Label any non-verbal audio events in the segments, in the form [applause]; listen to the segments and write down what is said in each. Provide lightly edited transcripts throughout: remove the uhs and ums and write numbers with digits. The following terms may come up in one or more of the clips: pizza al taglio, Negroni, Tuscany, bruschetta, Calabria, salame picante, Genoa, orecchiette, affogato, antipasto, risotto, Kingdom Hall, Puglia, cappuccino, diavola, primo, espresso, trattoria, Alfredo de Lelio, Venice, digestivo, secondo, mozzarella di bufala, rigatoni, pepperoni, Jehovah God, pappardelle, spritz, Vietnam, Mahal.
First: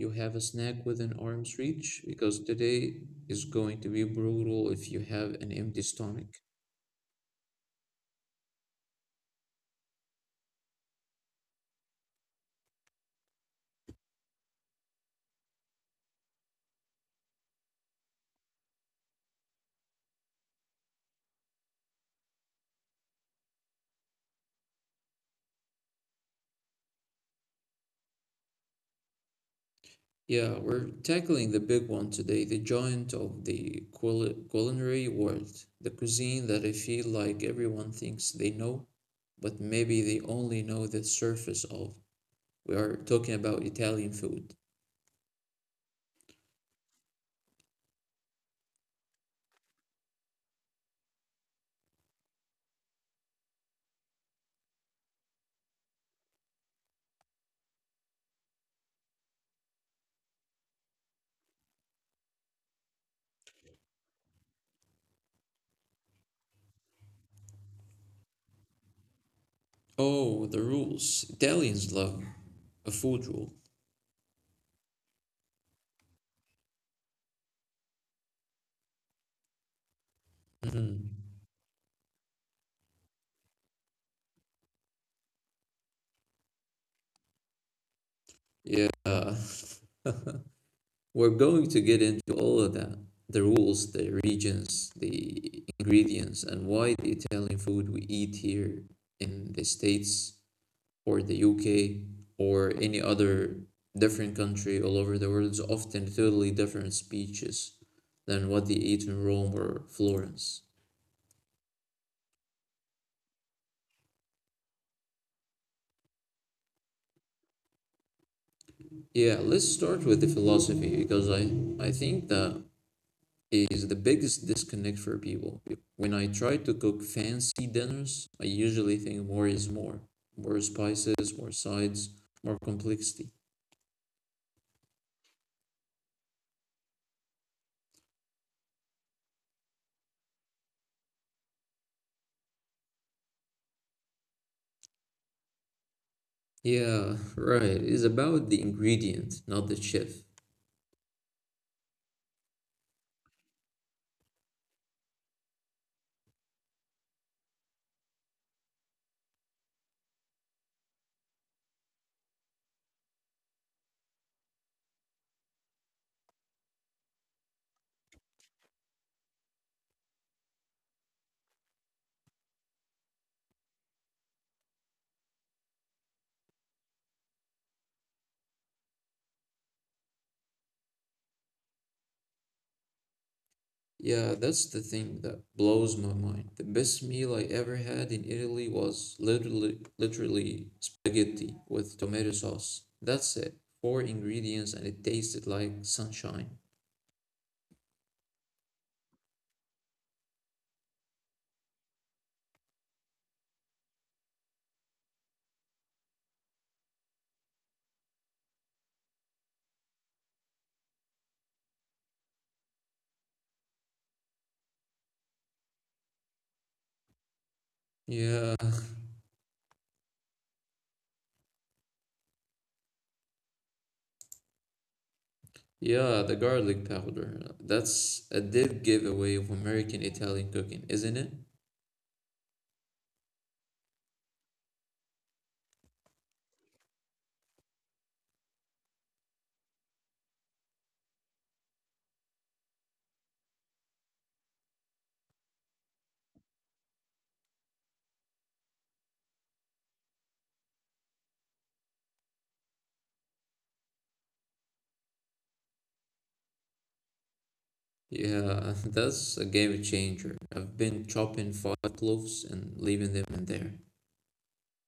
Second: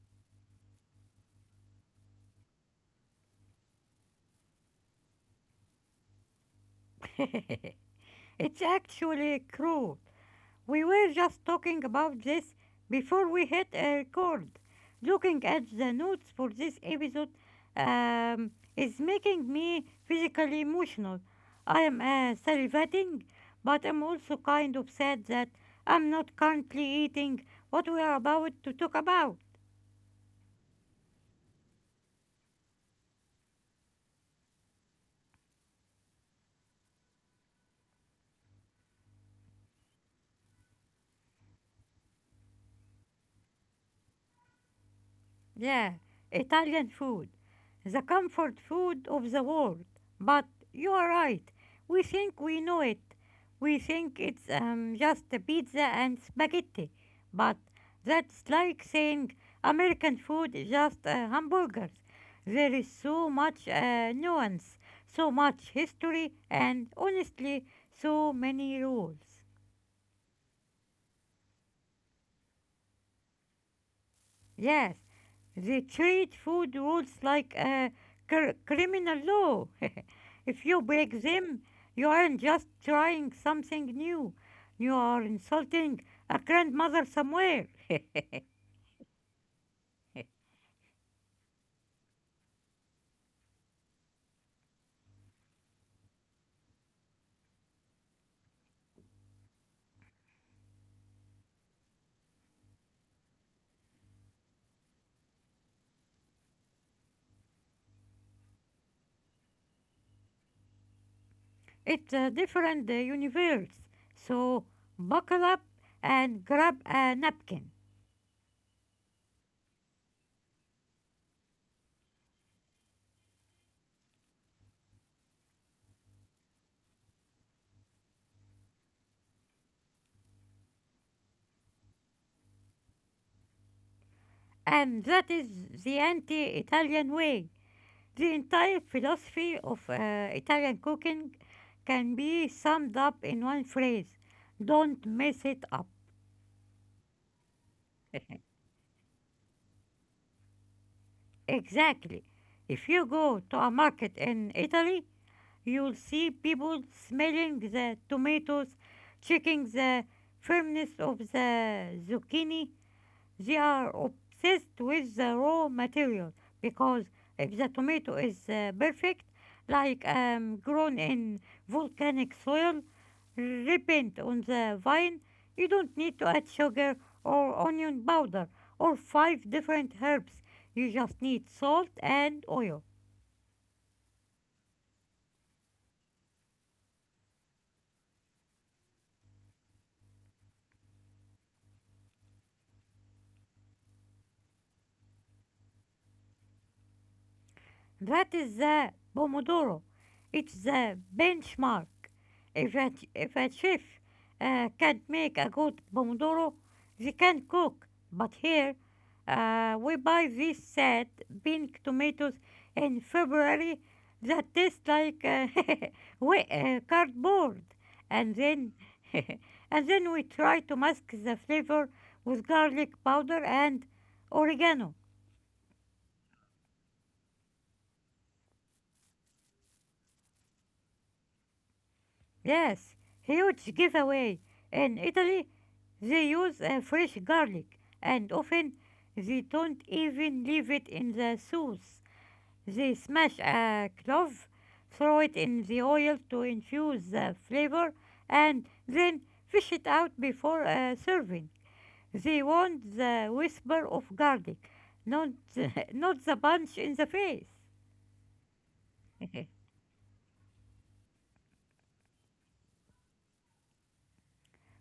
you have a snack within arm's reach because today is going to be brutal if you have an empty stomach. [laughs] It's actually cruel. We were just talking about this before we hit a record. Looking at the notes for this episode is making me physically emotional. I am salivating, but I'm also kind of sad that I'm not currently eating what we are about to talk about. Yeah, we're tackling the big one today, the giant of the culinary world, the cuisine that I feel like everyone thinks they know, but maybe they only know the surface of. We are talking about Italian food. Yeah, Italian food, the comfort food of the world. But you are right. We think we know it. We think it's just a pizza and spaghetti. But that's like saying American food is just hamburgers. There is so much nuance, so much history, and honestly, so many rules. Oh, the rules. Italians love a food rule. Yes, they treat food rules like criminal law. [laughs] If you break Mhm. them, you aren't just trying something new, you are insulting a grandmother somewhere. [laughs] Yeah, [laughs] we're going to get into all of that. The rules, the regions, the ingredients, and why the Italian food we eat here in the States or the UK or any other different country all over the world is often totally different speeches than what they eat in Rome or Florence. It's a different universe. So buckle up and grab a napkin. Yeah, let's start with the philosophy because I think that is the biggest disconnect for people. When I try to cook fancy dinners, I usually think more is more. More spices, more sides, more complexity. And that is the anti Italian way. The entire philosophy of Italian cooking can be summed up in one phrase, don't mess it up. Yeah, right. It's about [laughs] the ingredient, not the chef. Exactly. If you go to a market in Italy, you'll see people smelling the tomatoes, checking the firmness of the zucchini. They are obsessed with the raw material because if the tomato is perfect, like grown in volcanic soil, ripened on the vine, you don't need to add sugar or onion powder or five different herbs. You just need salt and oil. Yeah, that's the thing that blows my mind. The best meal I ever had in Italy was literally spaghetti with tomato sauce. That's it. Four ingredients and it tasted like sunshine. That is the Pomodoro. It's the benchmark. If a chef can't make a good Pomodoro, they can't cook. But here, we buy these sad pink tomatoes in February that taste like [laughs] cardboard. And Yeah, then, [laughs] [laughs] and then we try to mask the flavor with garlic powder and oregano. Yeah, the garlic powder. That's a dead giveaway of American Italian cooking, isn't it? Yes, huge giveaway. In Italy, they use fresh garlic, and often they don't even leave it in the sauce. They smash a clove, throw it in the oil to infuse the flavor, and then fish it out before serving. They want the whisper of garlic, not [laughs] not the punch in the face. Yeah, [laughs] that's a [laughs] game changer. I've been chopping five cloves and leaving them in there.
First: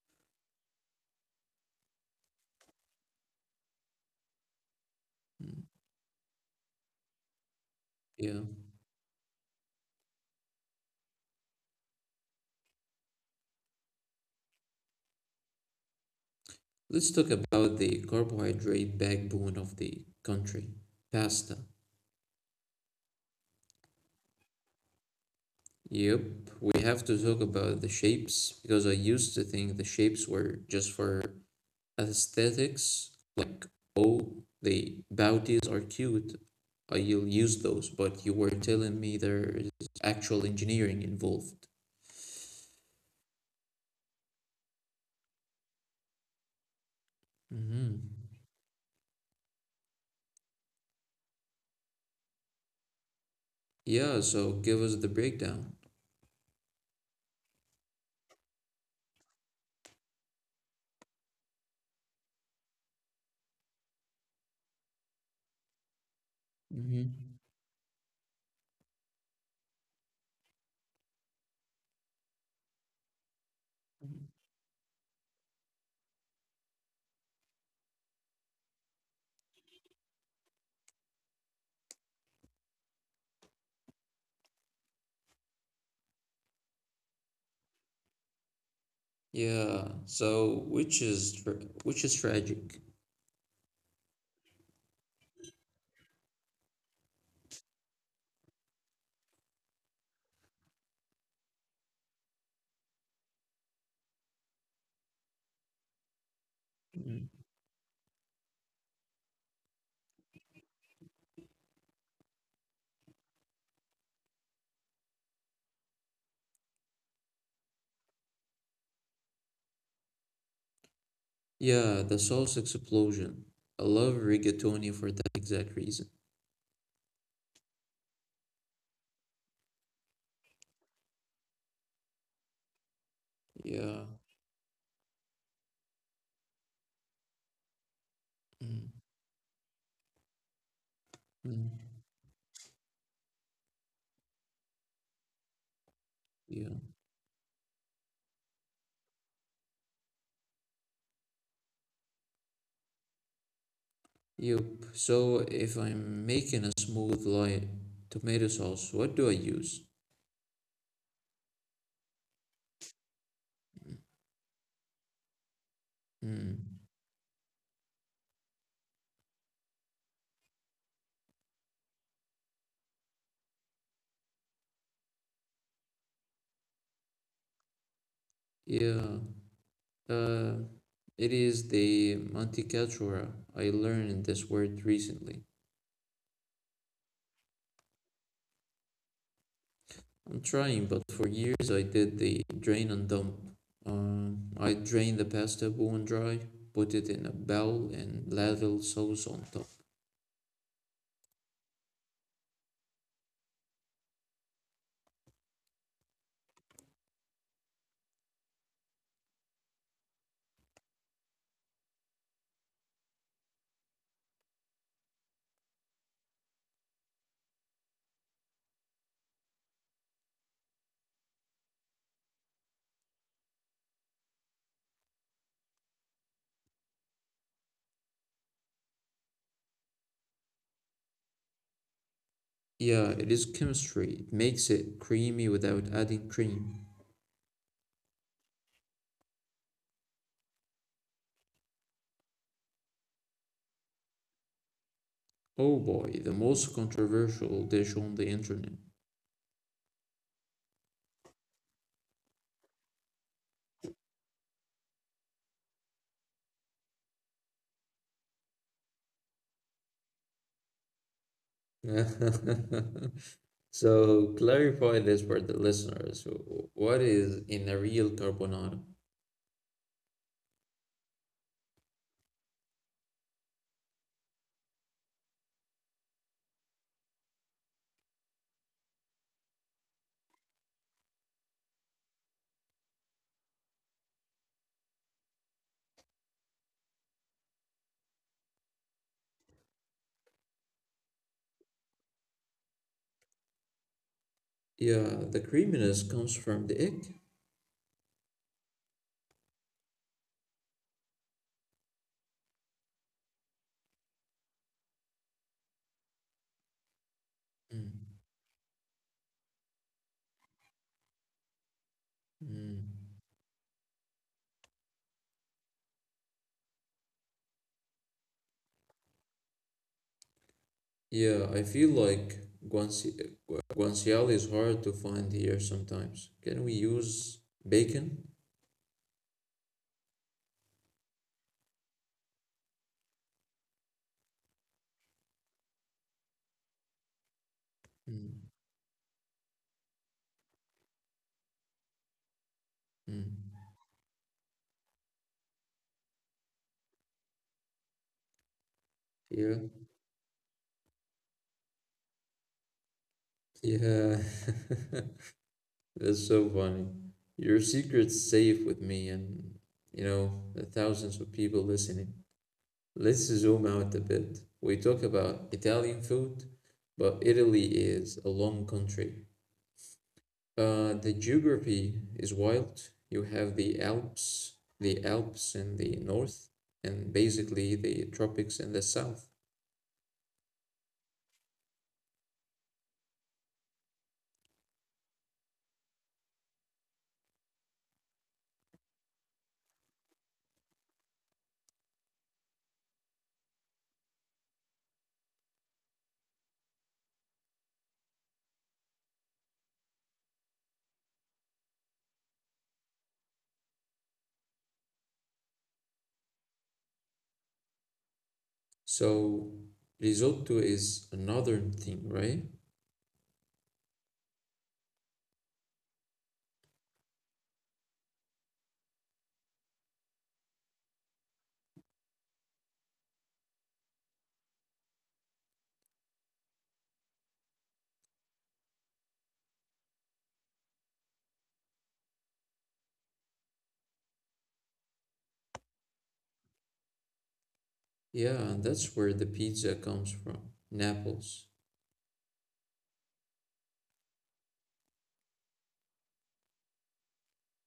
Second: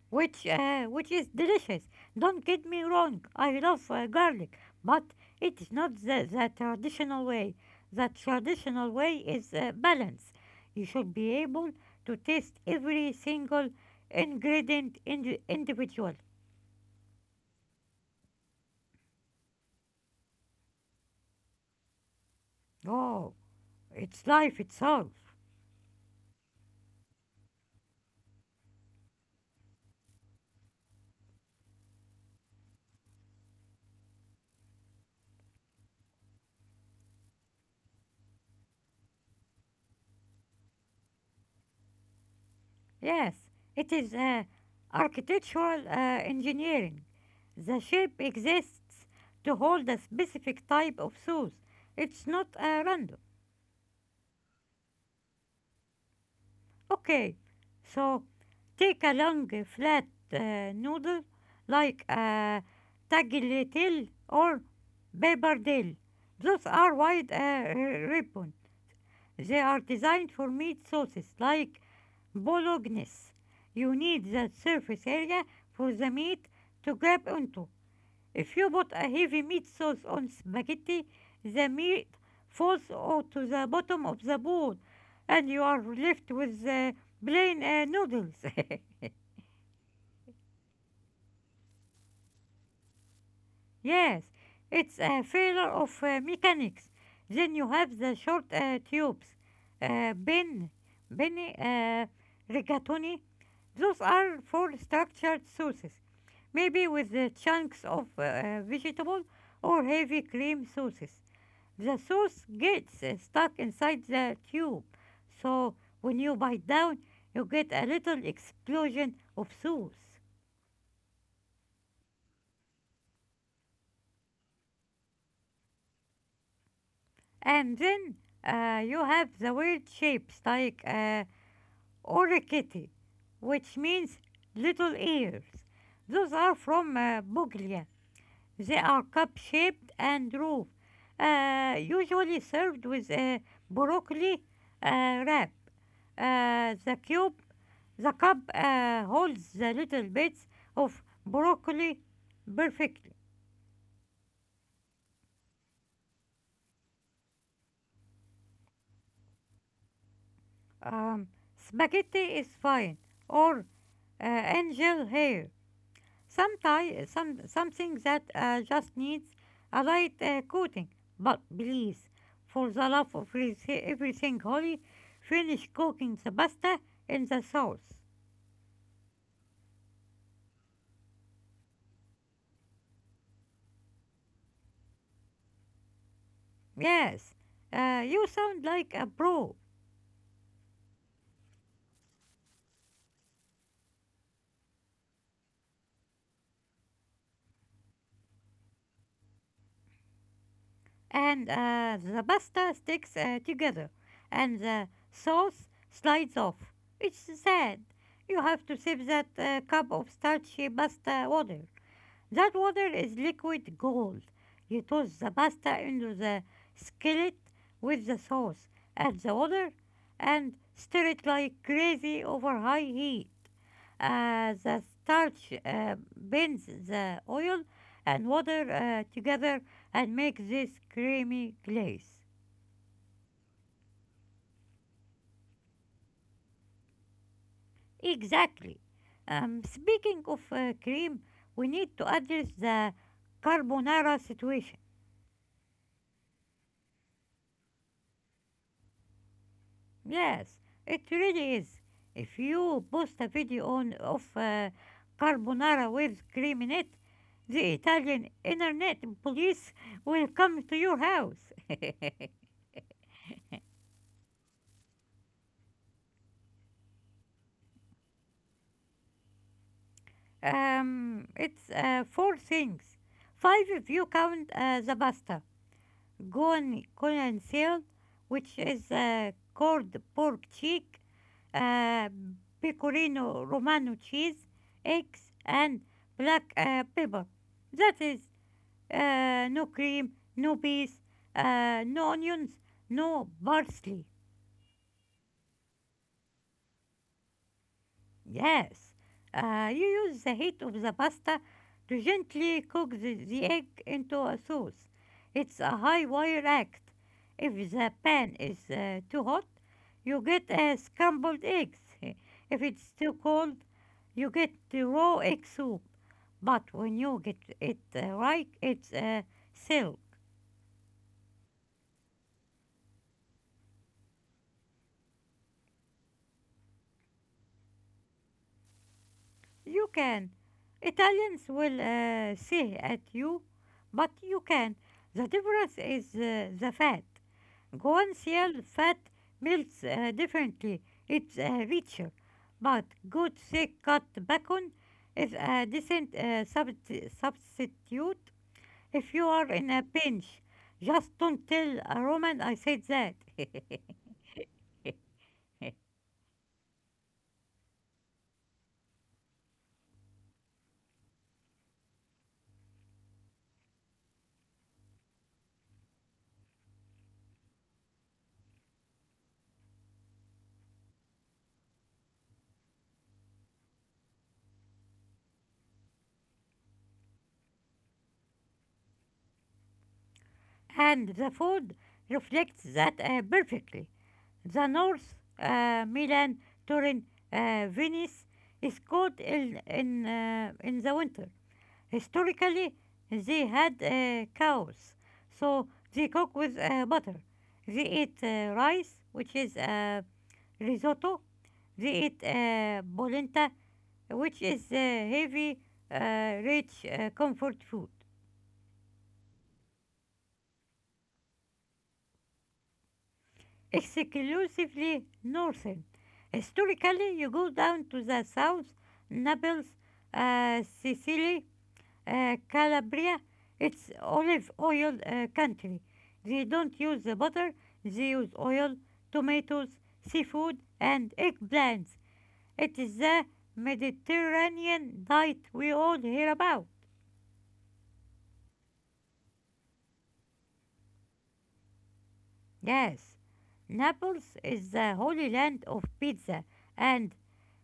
Which which is delicious. Don't get me wrong, I love garlic, but Mm. it is not the traditional way. The Yeah. traditional way is balance. You should be able to taste every single individual. Let's talk about the carbohydrate backbone of the country, pasta. Oh, it's life itself. Yep, we have to talk about the shapes because I used to think the shapes were just for aesthetics, like, oh, the bounties are cute. You will use those, but you were telling me there is actual engineering involved. Yes, it is architectural engineering. The shape Mm-hmm. exists to hold a specific type of sauce. It's not random. Yeah, so give us the breakdown. Okay, so take a long flat noodle like a tagliatelle or pappardelle. Those are wide Mm-hmm. Ribbon. They are designed for meat sauces like bolognese. You need that surface area for the meat to grab onto. If you put a heavy meat sauce on spaghetti, the meat falls out to the bottom of the bowl and you are left with the plain noodles. [laughs] Yeah, so which is tragic. Yes, it's a failure of mechanics. Then you have the short tubes. Uh, ben, Benny, uh, rigatoni. Those are for structured sauces, maybe with Mm-hmm. the chunks of vegetable or heavy cream sauces. The sauce gets stuck inside the tube. So when you bite down, you get a little explosion of sauce. Yeah, the Souls explosion. I love rigatoni for that exact reason. And then you have the weird shapes like orecchity, which Yeah. means little ears. Those are from Buglia. They are cup-shaped and roofed, Mm-hmm. usually served with a broccoli wrap. Yeah. The cube. The cup holds the little bits of broccoli perfectly. Yup. So if I'm making a smooth light tomato sauce, what do I use? Um, spaghetti is fine, or angel hair. Hmm. Something that just needs a light coating. But please, for the love of everything holy, finish cooking the pasta in the sauce. Yeah. Uh, it is the manticatura. I learned this word recently. Yes, you sound like a pro. I'm trying, but for years I did the drain and dump. I drain the pasta bone dry, put it in a bowl, and ladle sauce on top. And the pasta sticks together and the sauce slides off. It's sad. You have to sip that cup of starchy pasta water. That water is liquid gold. You toss the pasta into the skillet with the sauce, add the water, and stir it like crazy over high heat. The starch bends the oil and water together and makes this creamy glaze. Yeah, it is chemistry. It makes it creamy without adding cream. Exactly. Speaking of cream, we need to address the carbonara situation. Oh boy, the most controversial dish on the internet. Yes, it really is. If you post a video on of carbonara with cream in it, the Italian internet police will come to your house. [laughs] [laughs] So clarify this for the listeners. What is in a real carbonara? It's four things. Five if you count the pasta, gone conceal, which is cold pork cheek, uh, pecorino romano cheese, eggs, and black pepper. That is no cream, no peas, no onions, no parsley. Yeah, the creaminess comes from the egg. Yes, you use the heat of the pasta to gently cook the egg into a sauce. It's a high wire act. If the Mm. pan is too hot, you get scrambled eggs. [laughs] If Mm. it's too cold, you get the raw egg soup. But when you get it right, it's silk. Yeah, I feel like guanci guanciale is hard to find here sometimes. Can we use bacon? You can. Italians will say at you, but you can. The difference is the fat. Mm. Guanciale fat melts differently. It's richer, but Mm. good thick cut bacon is a decent substitute if you are Yeah, in a pinch. Just don't tell a Roman I said that. yeah. [laughs] [laughs] That's so funny. Your secret's safe with me and the thousands of people listening. Let's zoom out a bit. We talk about Italian food, but Italy is a long country. The geography is wild. You have the Alps in the north, and basically the tropics in the south. And the food reflects that perfectly. The north, Milan, Turin, Venice is cold in the winter. Historically, they had cows, so they cook with butter. They eat rice, which is risotto. They eat polenta, which is heavy, rich comfort food. So risotto is a northern thing, right? Exclusively northern. Historically, you go down to the south, Naples, Sicily, uh, Calabria, it's olive oil country. They don't use the butter, they use oil, tomatoes, seafood, and eggplants. It is the Mediterranean diet we all hear about. Yeah, and that's where the pizza comes from, Naples. Yes, Naples is the holy land of pizza and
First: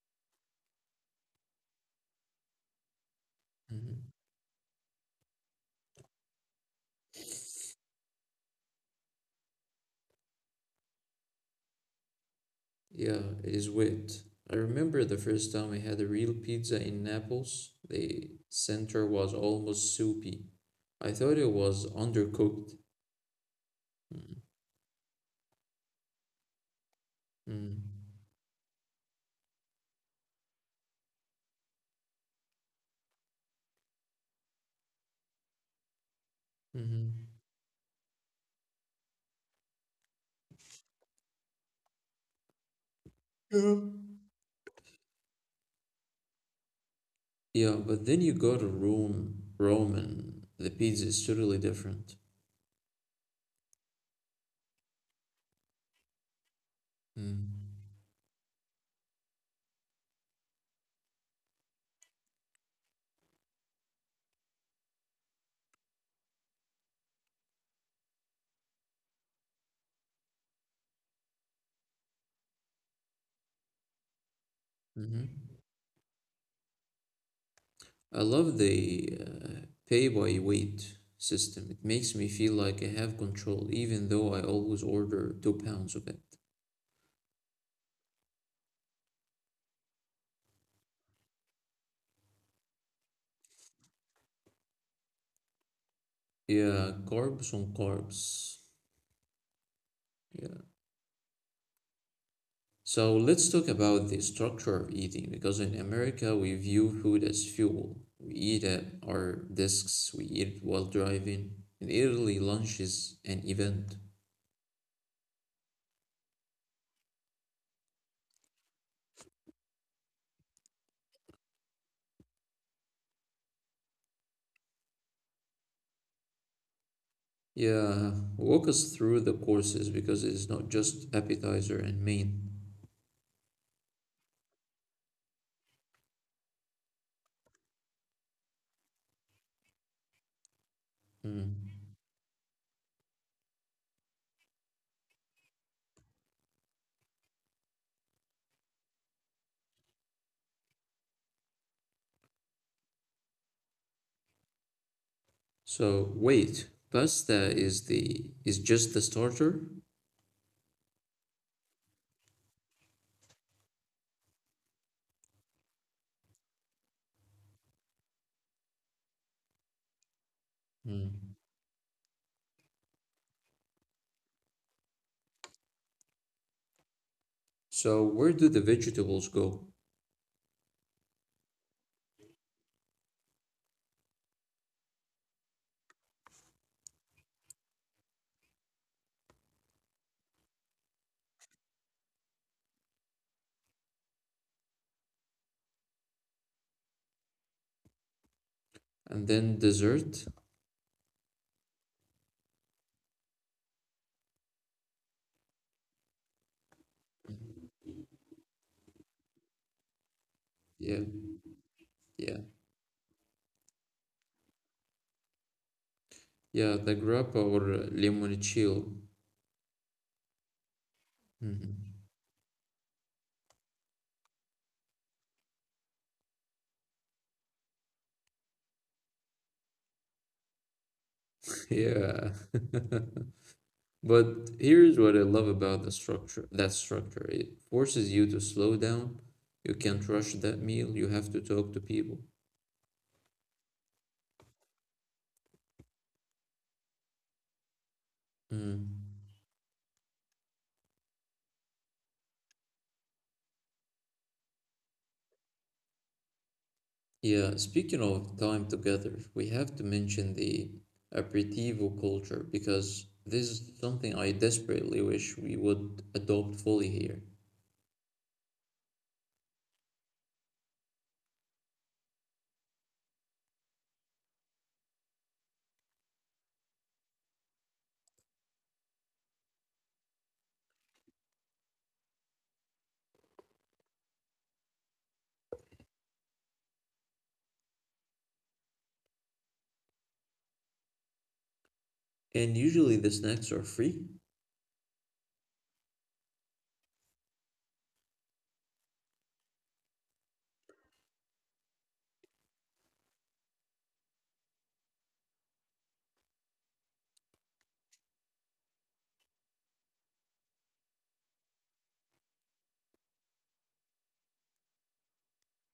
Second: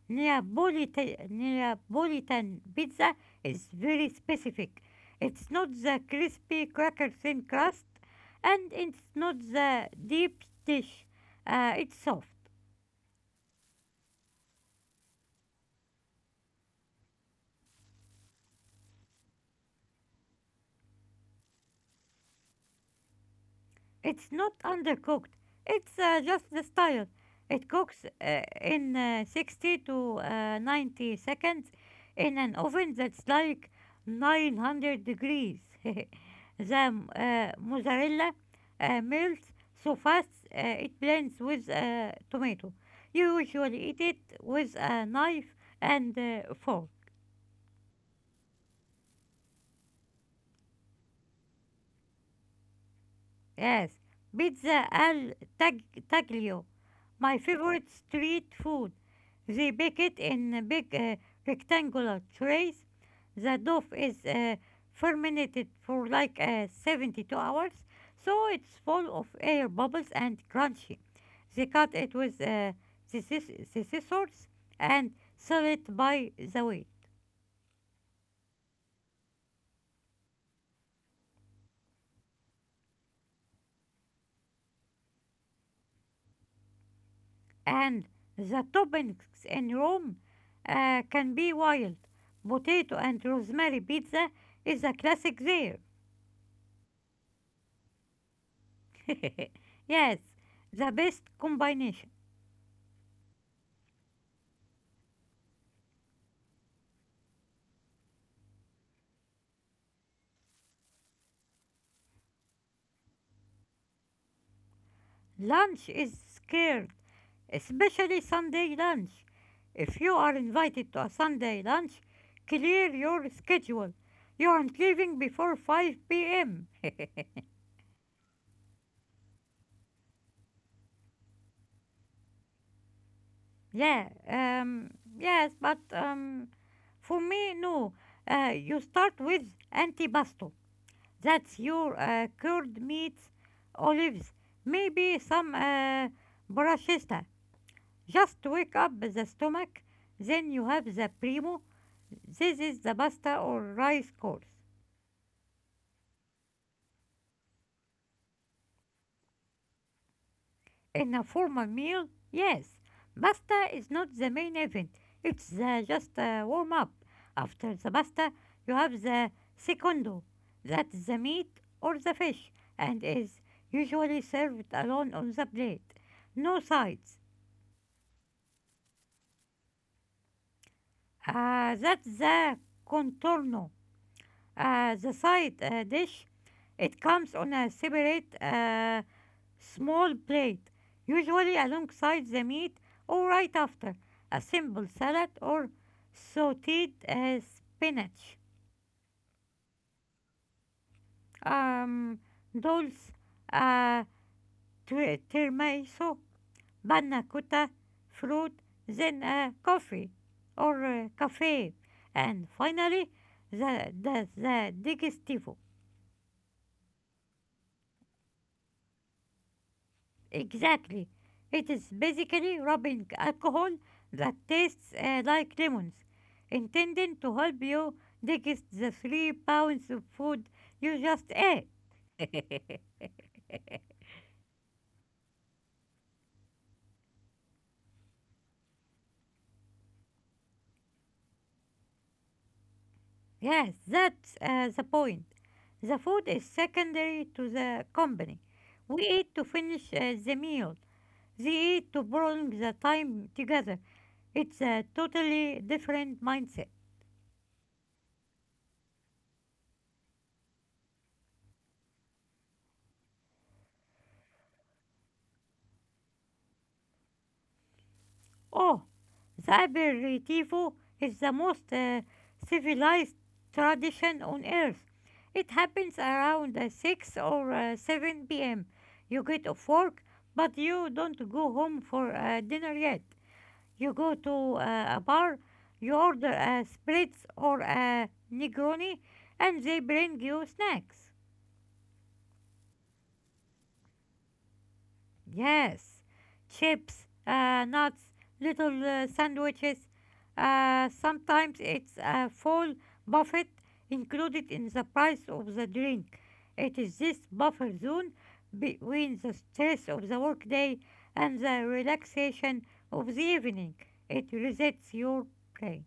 Neapolitan pizza is very Mhm. specific. It's not the crispy cracker thin crust, and it's not the deep dish. It's soft. Yeah, it is wet. I remember the first time I had a real pizza in Naples, the center was almost soupy. I thought it was undercooked. It's not undercooked. It's just the style. It Mm. cooks in 60 to 90 seconds in an oven that's like 900 degrees. [laughs] The Mhm. Mozzarella melts so fast it blends with tomato. You Yeah. usually eat it with a knife and fork. Yeah, but then you go to Rome, and the pizza is totally different. Yes, pizza al tag taglio, my Mm. favorite street food. They bake it in big rectangular trays. The dough is fermented for like 72 hours, so it's full of air bubbles and crunchy. They cut it with the scissors and Hmm. sell it by the way. I love the pay by weight system. It makes me feel like I have control, even though I always order 2 pounds of it. And the toppings in Rome can be wild. Potato and rosemary pizza is a classic there. Yeah, carbs on carbs. [laughs] Yes, Yeah. the best combination. So let's talk about the structure of eating because in America we view food as fuel. We eat at our desks, we eat while driving, and early lunch is an event. Lunch is scared, especially Sunday lunch. If you are invited to a Sunday lunch, clear your schedule. You aren't leaving before 5 p.m. [laughs] Yeah, walk us through the courses because it is not just appetizer and main. yeah, yes, but For me, no. You start with antipasto. That's Mm. your cured meats, olives, maybe some bruschetta. Just wake up the stomach. Then you have the primo. This is the pasta or rice course. So wait, pasta is the is just the starter? In a formal meal, yes. Pasta is not the main event. It's the just a warm up. After the pasta, you have the secondo. That's the Mm. meat or the fish, and is usually served alone on the plate. No sides. So where do the vegetables go? That's the contorno. The side dish. It comes on a separate small plate, usually alongside the meat or right after, a simple salad or sauteed spinach. And then dessert? Um, dolce, uh, tiramisu, panna cotta, fruit, then a coffee or Yeah. Cafe, Yeah, and finally the digestivo. yeah, the grappa or limoncello. Exactly. It is Mhm. basically rubbing alcohol that tastes like lemons, intending to help you digest the 3 pounds of food you just ate. Yeah. [laughs] [laughs] But here's what I love about the structure, that structure. It forces you to slow down. You can't rush that meal. You have to talk to people. Yes, that's the point. The food is secondary to the company. We eat Mm. to finish the meal. They eat to prolong the time together. It's a totally different mindset. Yeah, speaking of time together, we have to mention the aperitivo culture because this is something I desperately wish we would adopt fully here. Oh, the aperitivo is the most civilized tradition on earth. It happens around 6 or 7 p.m. You get off work, but you don't go home for dinner yet. You go to a bar, you order a spritz or a Negroni, and they bring you snacks. And usually the snacks are free. Yes, chips, nuts, little sandwiches. Sometimes it's a full buffet included in the price of the drink. It is this buffer zone between the stress of the workday and the relaxation of the evening. It resets your brain.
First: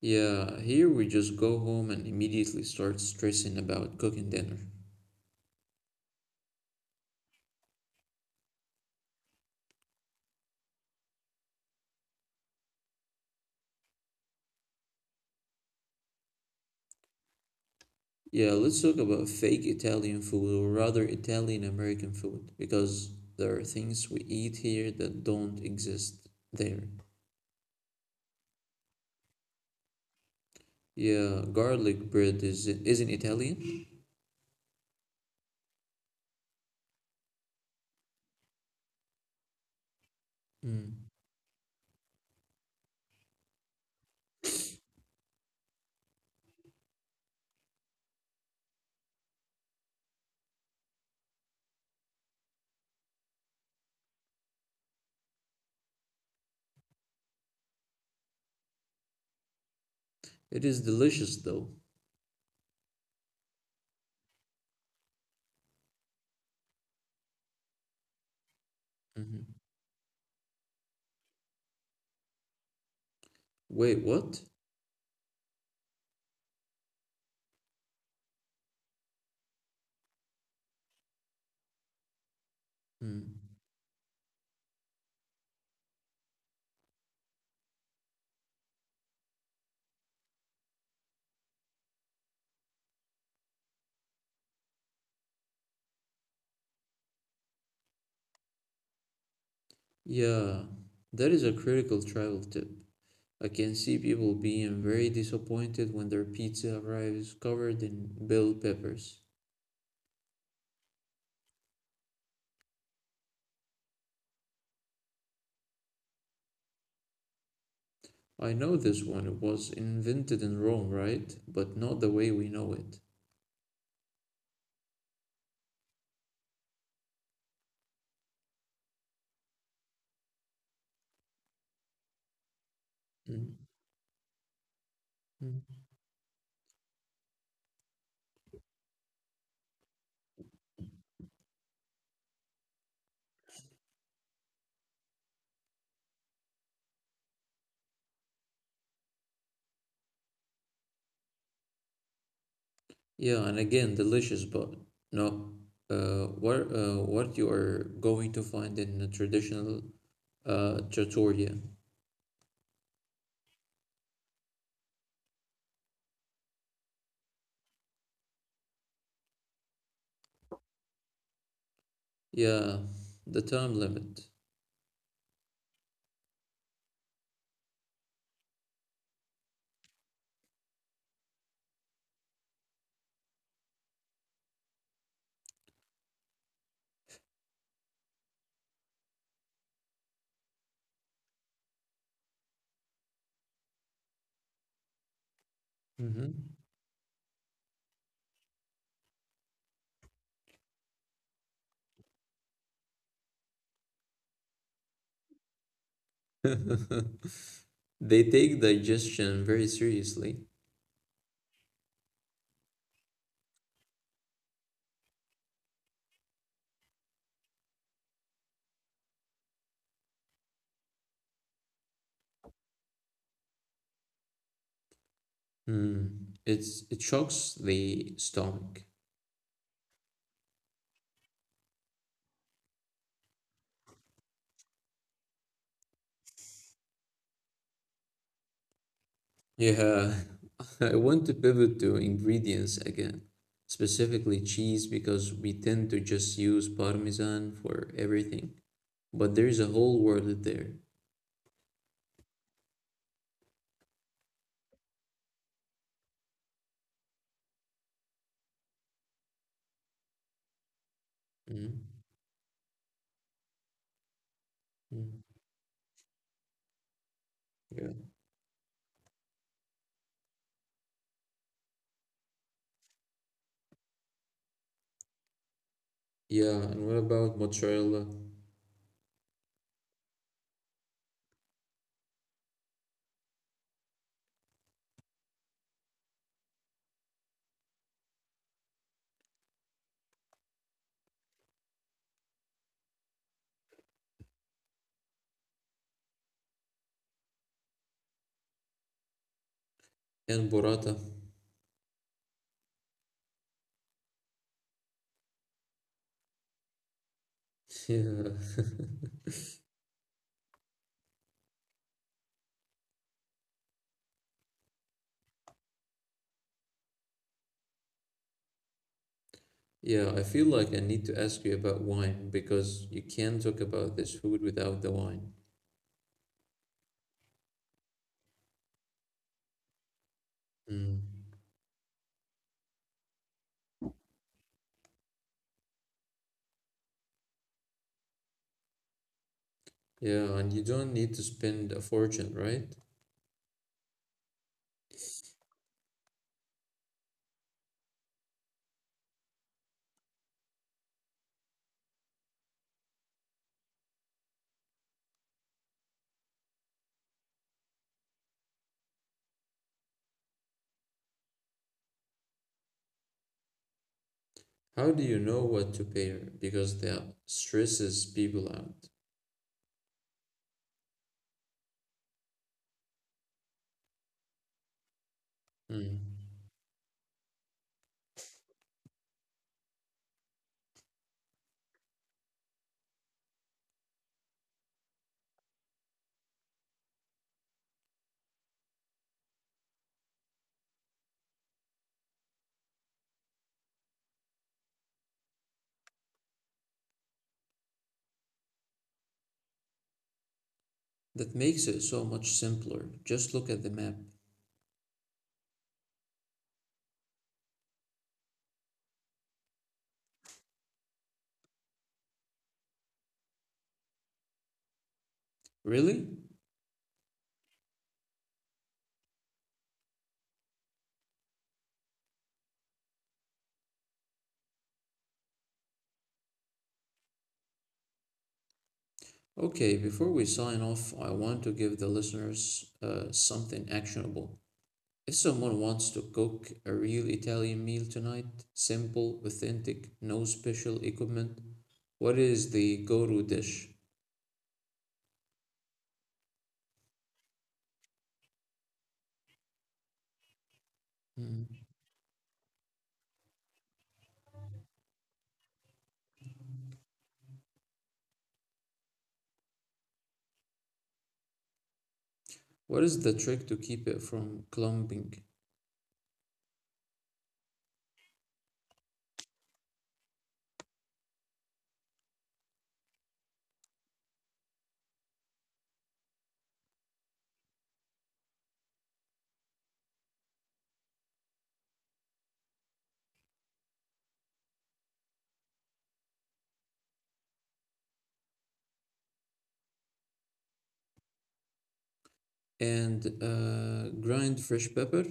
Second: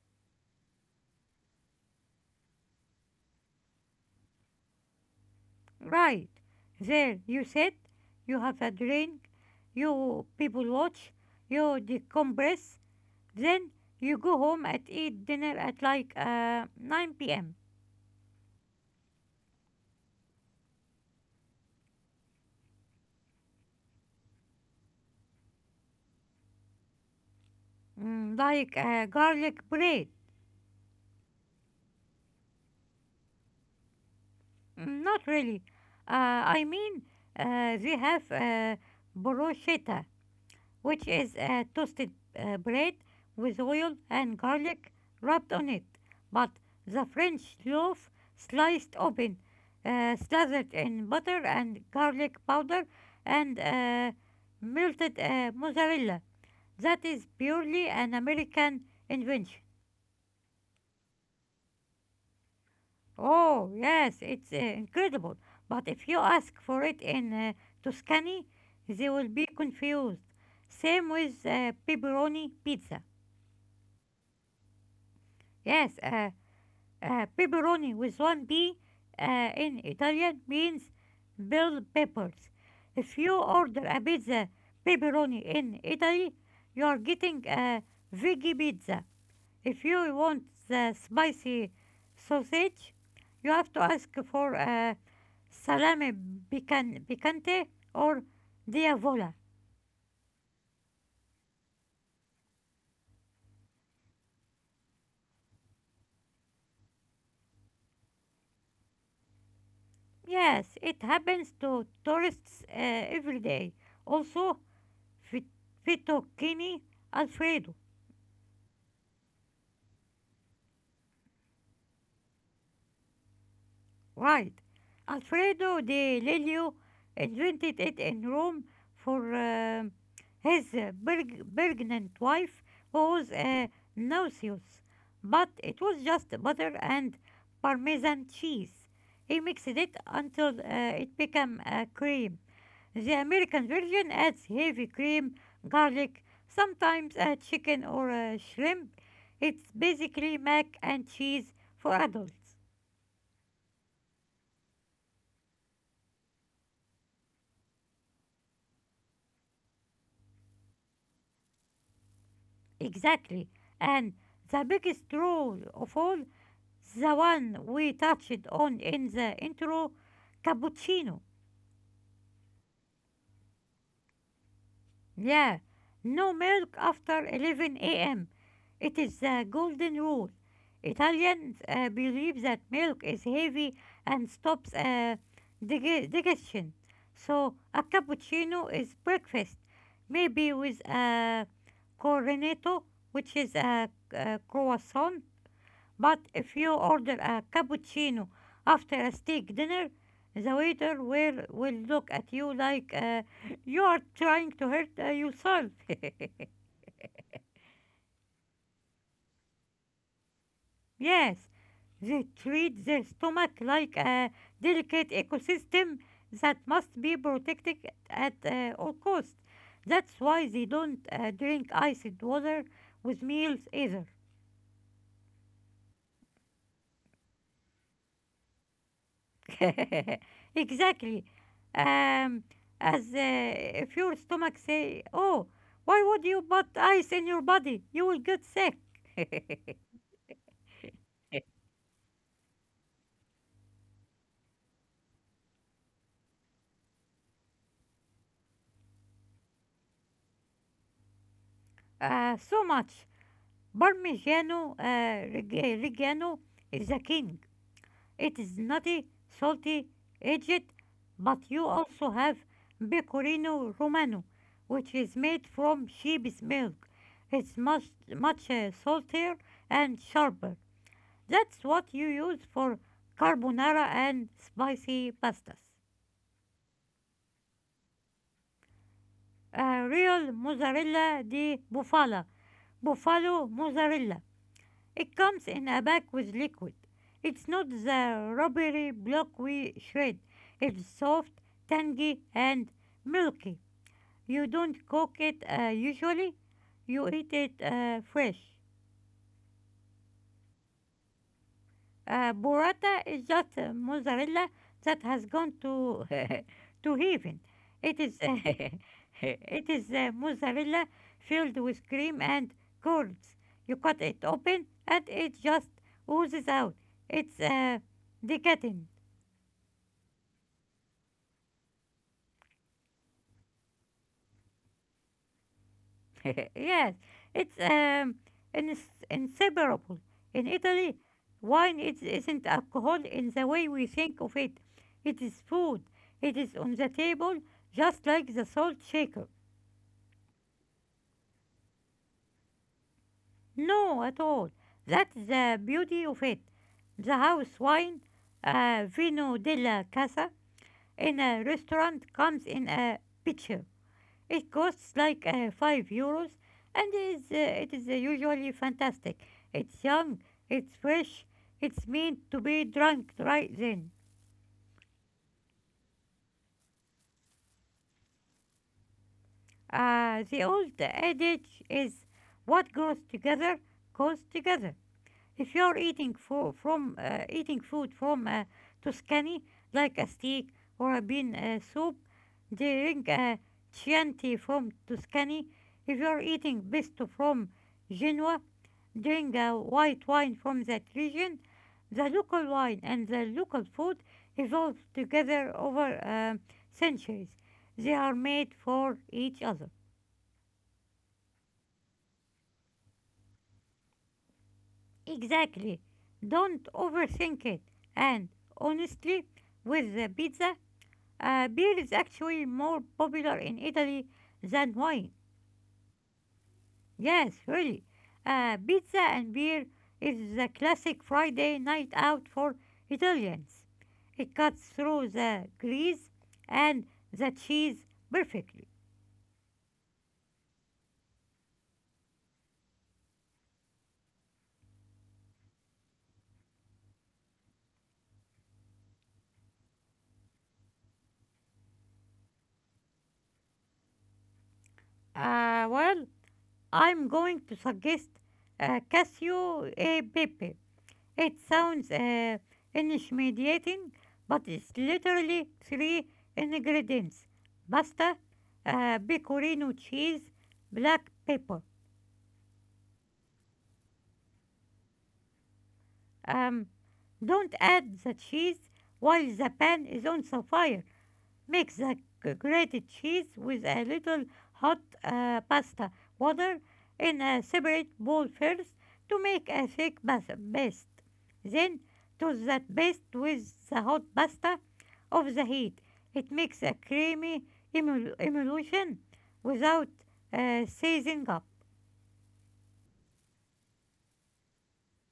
Yeah, here we just go home and immediately start stressing about cooking dinner. Right. There, you sit, you have a drink, you people watch, you decompress. Then you go home and eat dinner at like 9 p.m. Yeah, let's talk about fake Italian food or rather Italian American food because there are things we eat here that don't exist there. Mm, like garlic bread. Yeah, garlic bread is isn't Italian. Mm, not really. I mean, they have bruschetta, which Mm. is toasted bread with oil and garlic rubbed on it. But the French loaf sliced open, slathered in butter and garlic powder and melted mozzarella. That is purely an American invention. It is delicious though. Oh, yes, it's incredible. But if you ask for it in Tuscany, they will Hmm. be confused. Same with pepperoni pizza. Wait, what? Yes, pepperoni with one P in Italian means bell peppers. If Mm. you order a pizza pepperoni in Italy, you are getting a veggie pizza. If you want the spicy sausage, you have to ask for salame picante or diavola. Yeah, that is a critical travel tip. I can see people being very disappointed when their pizza arrives covered in bell peppers. Yes, it happens to tourists every day. Also, fit- fettuccine alfredo. I know this one was invented in Rome, right? But not the way we know it. Right. Alfredo de Lelio invented it in Rome for his pregnant wife, who was Mm. a nauseous. But Mm. it was just butter and Parmesan cheese. He mixed it until it became a cream. The American version adds heavy cream, garlic, sometimes a chicken or a shrimp. It's basically mac and cheese for adults. Yeah, and again, delicious, but no. What you are going to find in a traditional trattoria? Exactly. And the biggest rule of all, the one we touched on in the intro, cappuccino. Yeah, the time limit. Yeah, no milk after 11 a.m. It is the golden rule. Italians believe that milk is heavy and stops digestion. So a cappuccino is breakfast, maybe with a cornetto, which is a croissant. But Hmm. if you order a cappuccino after a steak dinner, the waiter will look at you like you are trying to hurt yourself. [laughs] They take digestion very seriously. [laughs] Yes, they treat their stomach like a delicate ecosystem that must be protected at all costs. That's why they don't drink iced water with meals either. Hmm. It shocks the stomach. [laughs] Exactly. Um, as if your stomach say, "Oh, why would you put ice in your body? You will get sick." [laughs] Yeah, [laughs] I want to pivot to ingredients again, specifically cheese, because we tend to just use Parmesan for everything, but there's a whole world there. So much. Parmigiano Reggiano is a king. It is nutty, salty, aged, but you Mm. also have Pecorino Romano, which Mm. is made from sheep's milk. It's Yeah. much saltier and sharper. That's what you use for carbonara and spicy pastas. Yeah, and what about mozzarella Real mozzarella di bufala, buffalo mozzarella. It comes in a bag with liquid. It's not the rubbery block we shred. It's soft, tangy, and milky. You don't cook it usually, you eat it fresh. and burrata? [laughs] Burrata is just mozzarella that has gone to [laughs] to heaven. It is [laughs] Yeah. [laughs] it is mozzarella filled with cream and curds. You cut it open and it just oozes out. It's decadent. Yeah, I feel like I need to ask you about wine because you can't talk about this food without the wine. [laughs] Yes, it's inseparable. In Italy, Mm. Isn't alcohol in the way we think of it. It is food. It is on the table, just like the salt shaker. Yeah, and you don't need to spend a fortune, right? No, at all. That's the beauty of it. The house wine, Vino della Casa, in a restaurant comes in a pitcher. It costs like 5 euros and it is usually fantastic. It's young, it's fresh, it's meant to be drunk right then. How do you know what to pay her? Because that stresses people out. The old adage is what goes together goes together. If you're Mm. eating fo- from eating food from Tuscany, like a steak or a bean soup, drink a Chianti from Tuscany. If you're eating pesto from Genoa, drink a white wine from that region. The local wine and the local food evolved together over centuries. They are made for each other. That makes it so much simpler. Just look at the map. Exactly. Don't overthink it. And honestly, with the pizza, beer is actually more popular in Italy than wine. Really? Yes, really. Pizza and beer is the classic Friday night out for Italians. It cuts through the grease and the cheese perfectly. Okay, before we sign off, I want to give the listeners something actionable. If someone wants to cook a real Italian meal tonight, simple, authentic, no special equipment, what is the go-to dish? Uh, well, I'm going to suggest Casio e Pepe. It Mm. sounds intimidating, but it's literally three ingredients: pasta, pecorino cheese, black pepper. What is the trick to keep it from clumping? Um, don't add the cheese while the pan is on the fire. Mix the grated cheese with a little hot pasta water in a separate bowl first to make a paste. Then toss that paste with the hot pasta of the heat. It makes a creamy emulsion without seizing up. And grind fresh pepper.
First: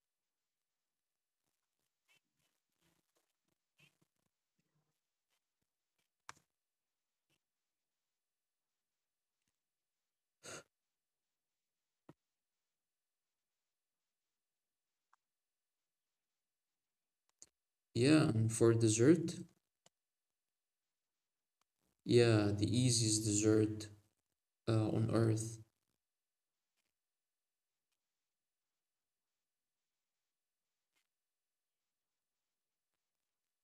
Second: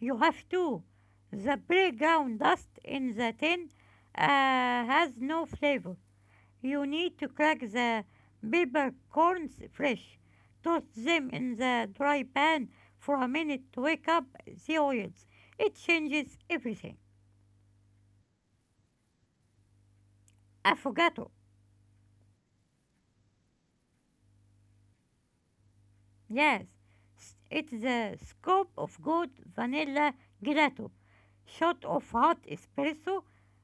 You have to. The background dust in the tin has no flavor. You need to crack the peppercorns fresh. Toast them in the dry pan for a minute to wake up the oils. It changes everything. Yeah, and for dessert, Affogato. yeah, the easiest dessert on earth. Yes, it's the scoop of good vanilla gelato. Shot of hot espresso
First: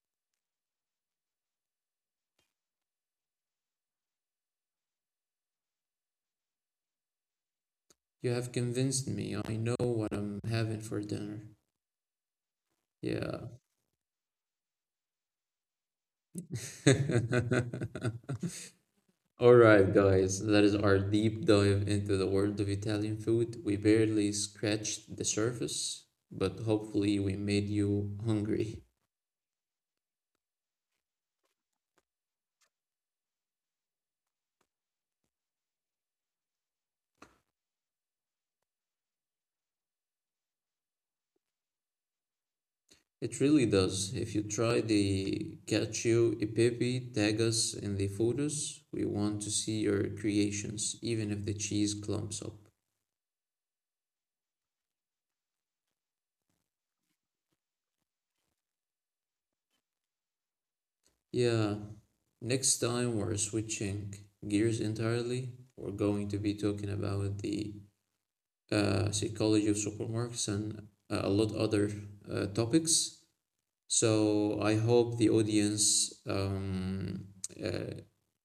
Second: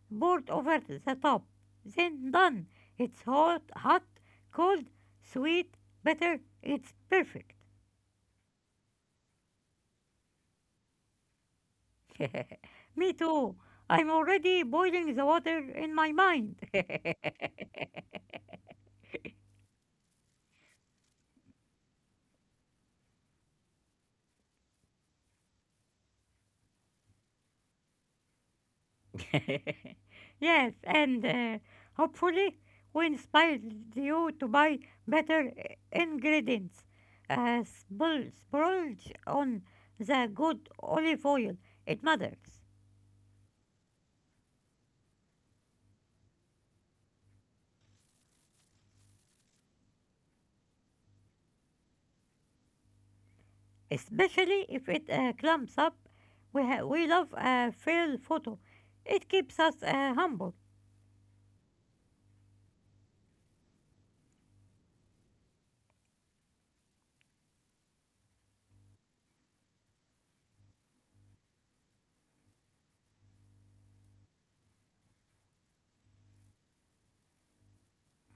poured over the top. Then done. It's hot, hot, cold, sweet, bitter. It's perfect. You have convinced me. I know what I'm having for dinner. [laughs] Me Yeah. too. I'm already boiling the water in my mind. [laughs] [laughs] All right, guys, that is our deep dive into the world of Italian food. We barely scratched the surface, but hopefully, we made you hungry. Yes, and hopefully we inspired you to buy better ingredients. Splurge on the good olive oil. It matters, It really does. If you try the Cacio e Pepe, tag us in the photos. We want to see your creations, even if the cheese clumps up. especially if it clumps up. We love a fail photo. It keeps us humble Yeah, next time we're switching gears entirely. We're going to be talking about the psychology of supermarkets and a lot other topics. So I hope the audience, uh,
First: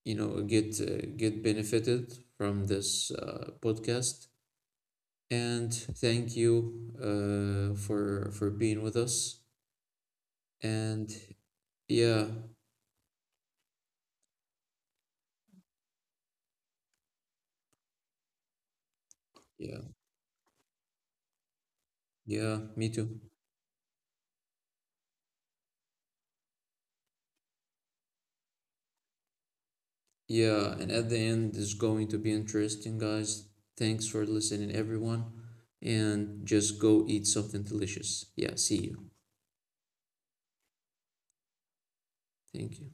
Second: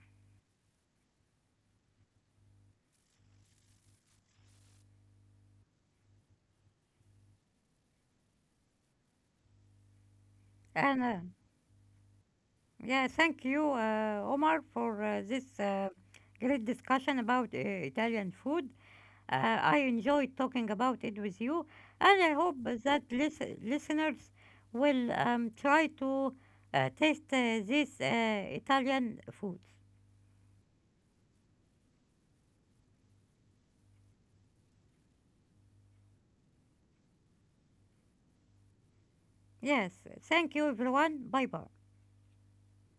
get benefited from this podcast. And thank you for being with us. and And yeah, yeah, thank you, Omar, for this great discussion about Italian food. I yeah, enjoyed talking about it with you, and I hope yeah, me that too. Listeners will try to taste this Italian food. Yeah, and at the end, it's going to be interesting, guys. Thanks for listening, everyone. And just go eat something delicious. Yeah, see you. Yes, thank you, everyone. Bye bye. Thank you.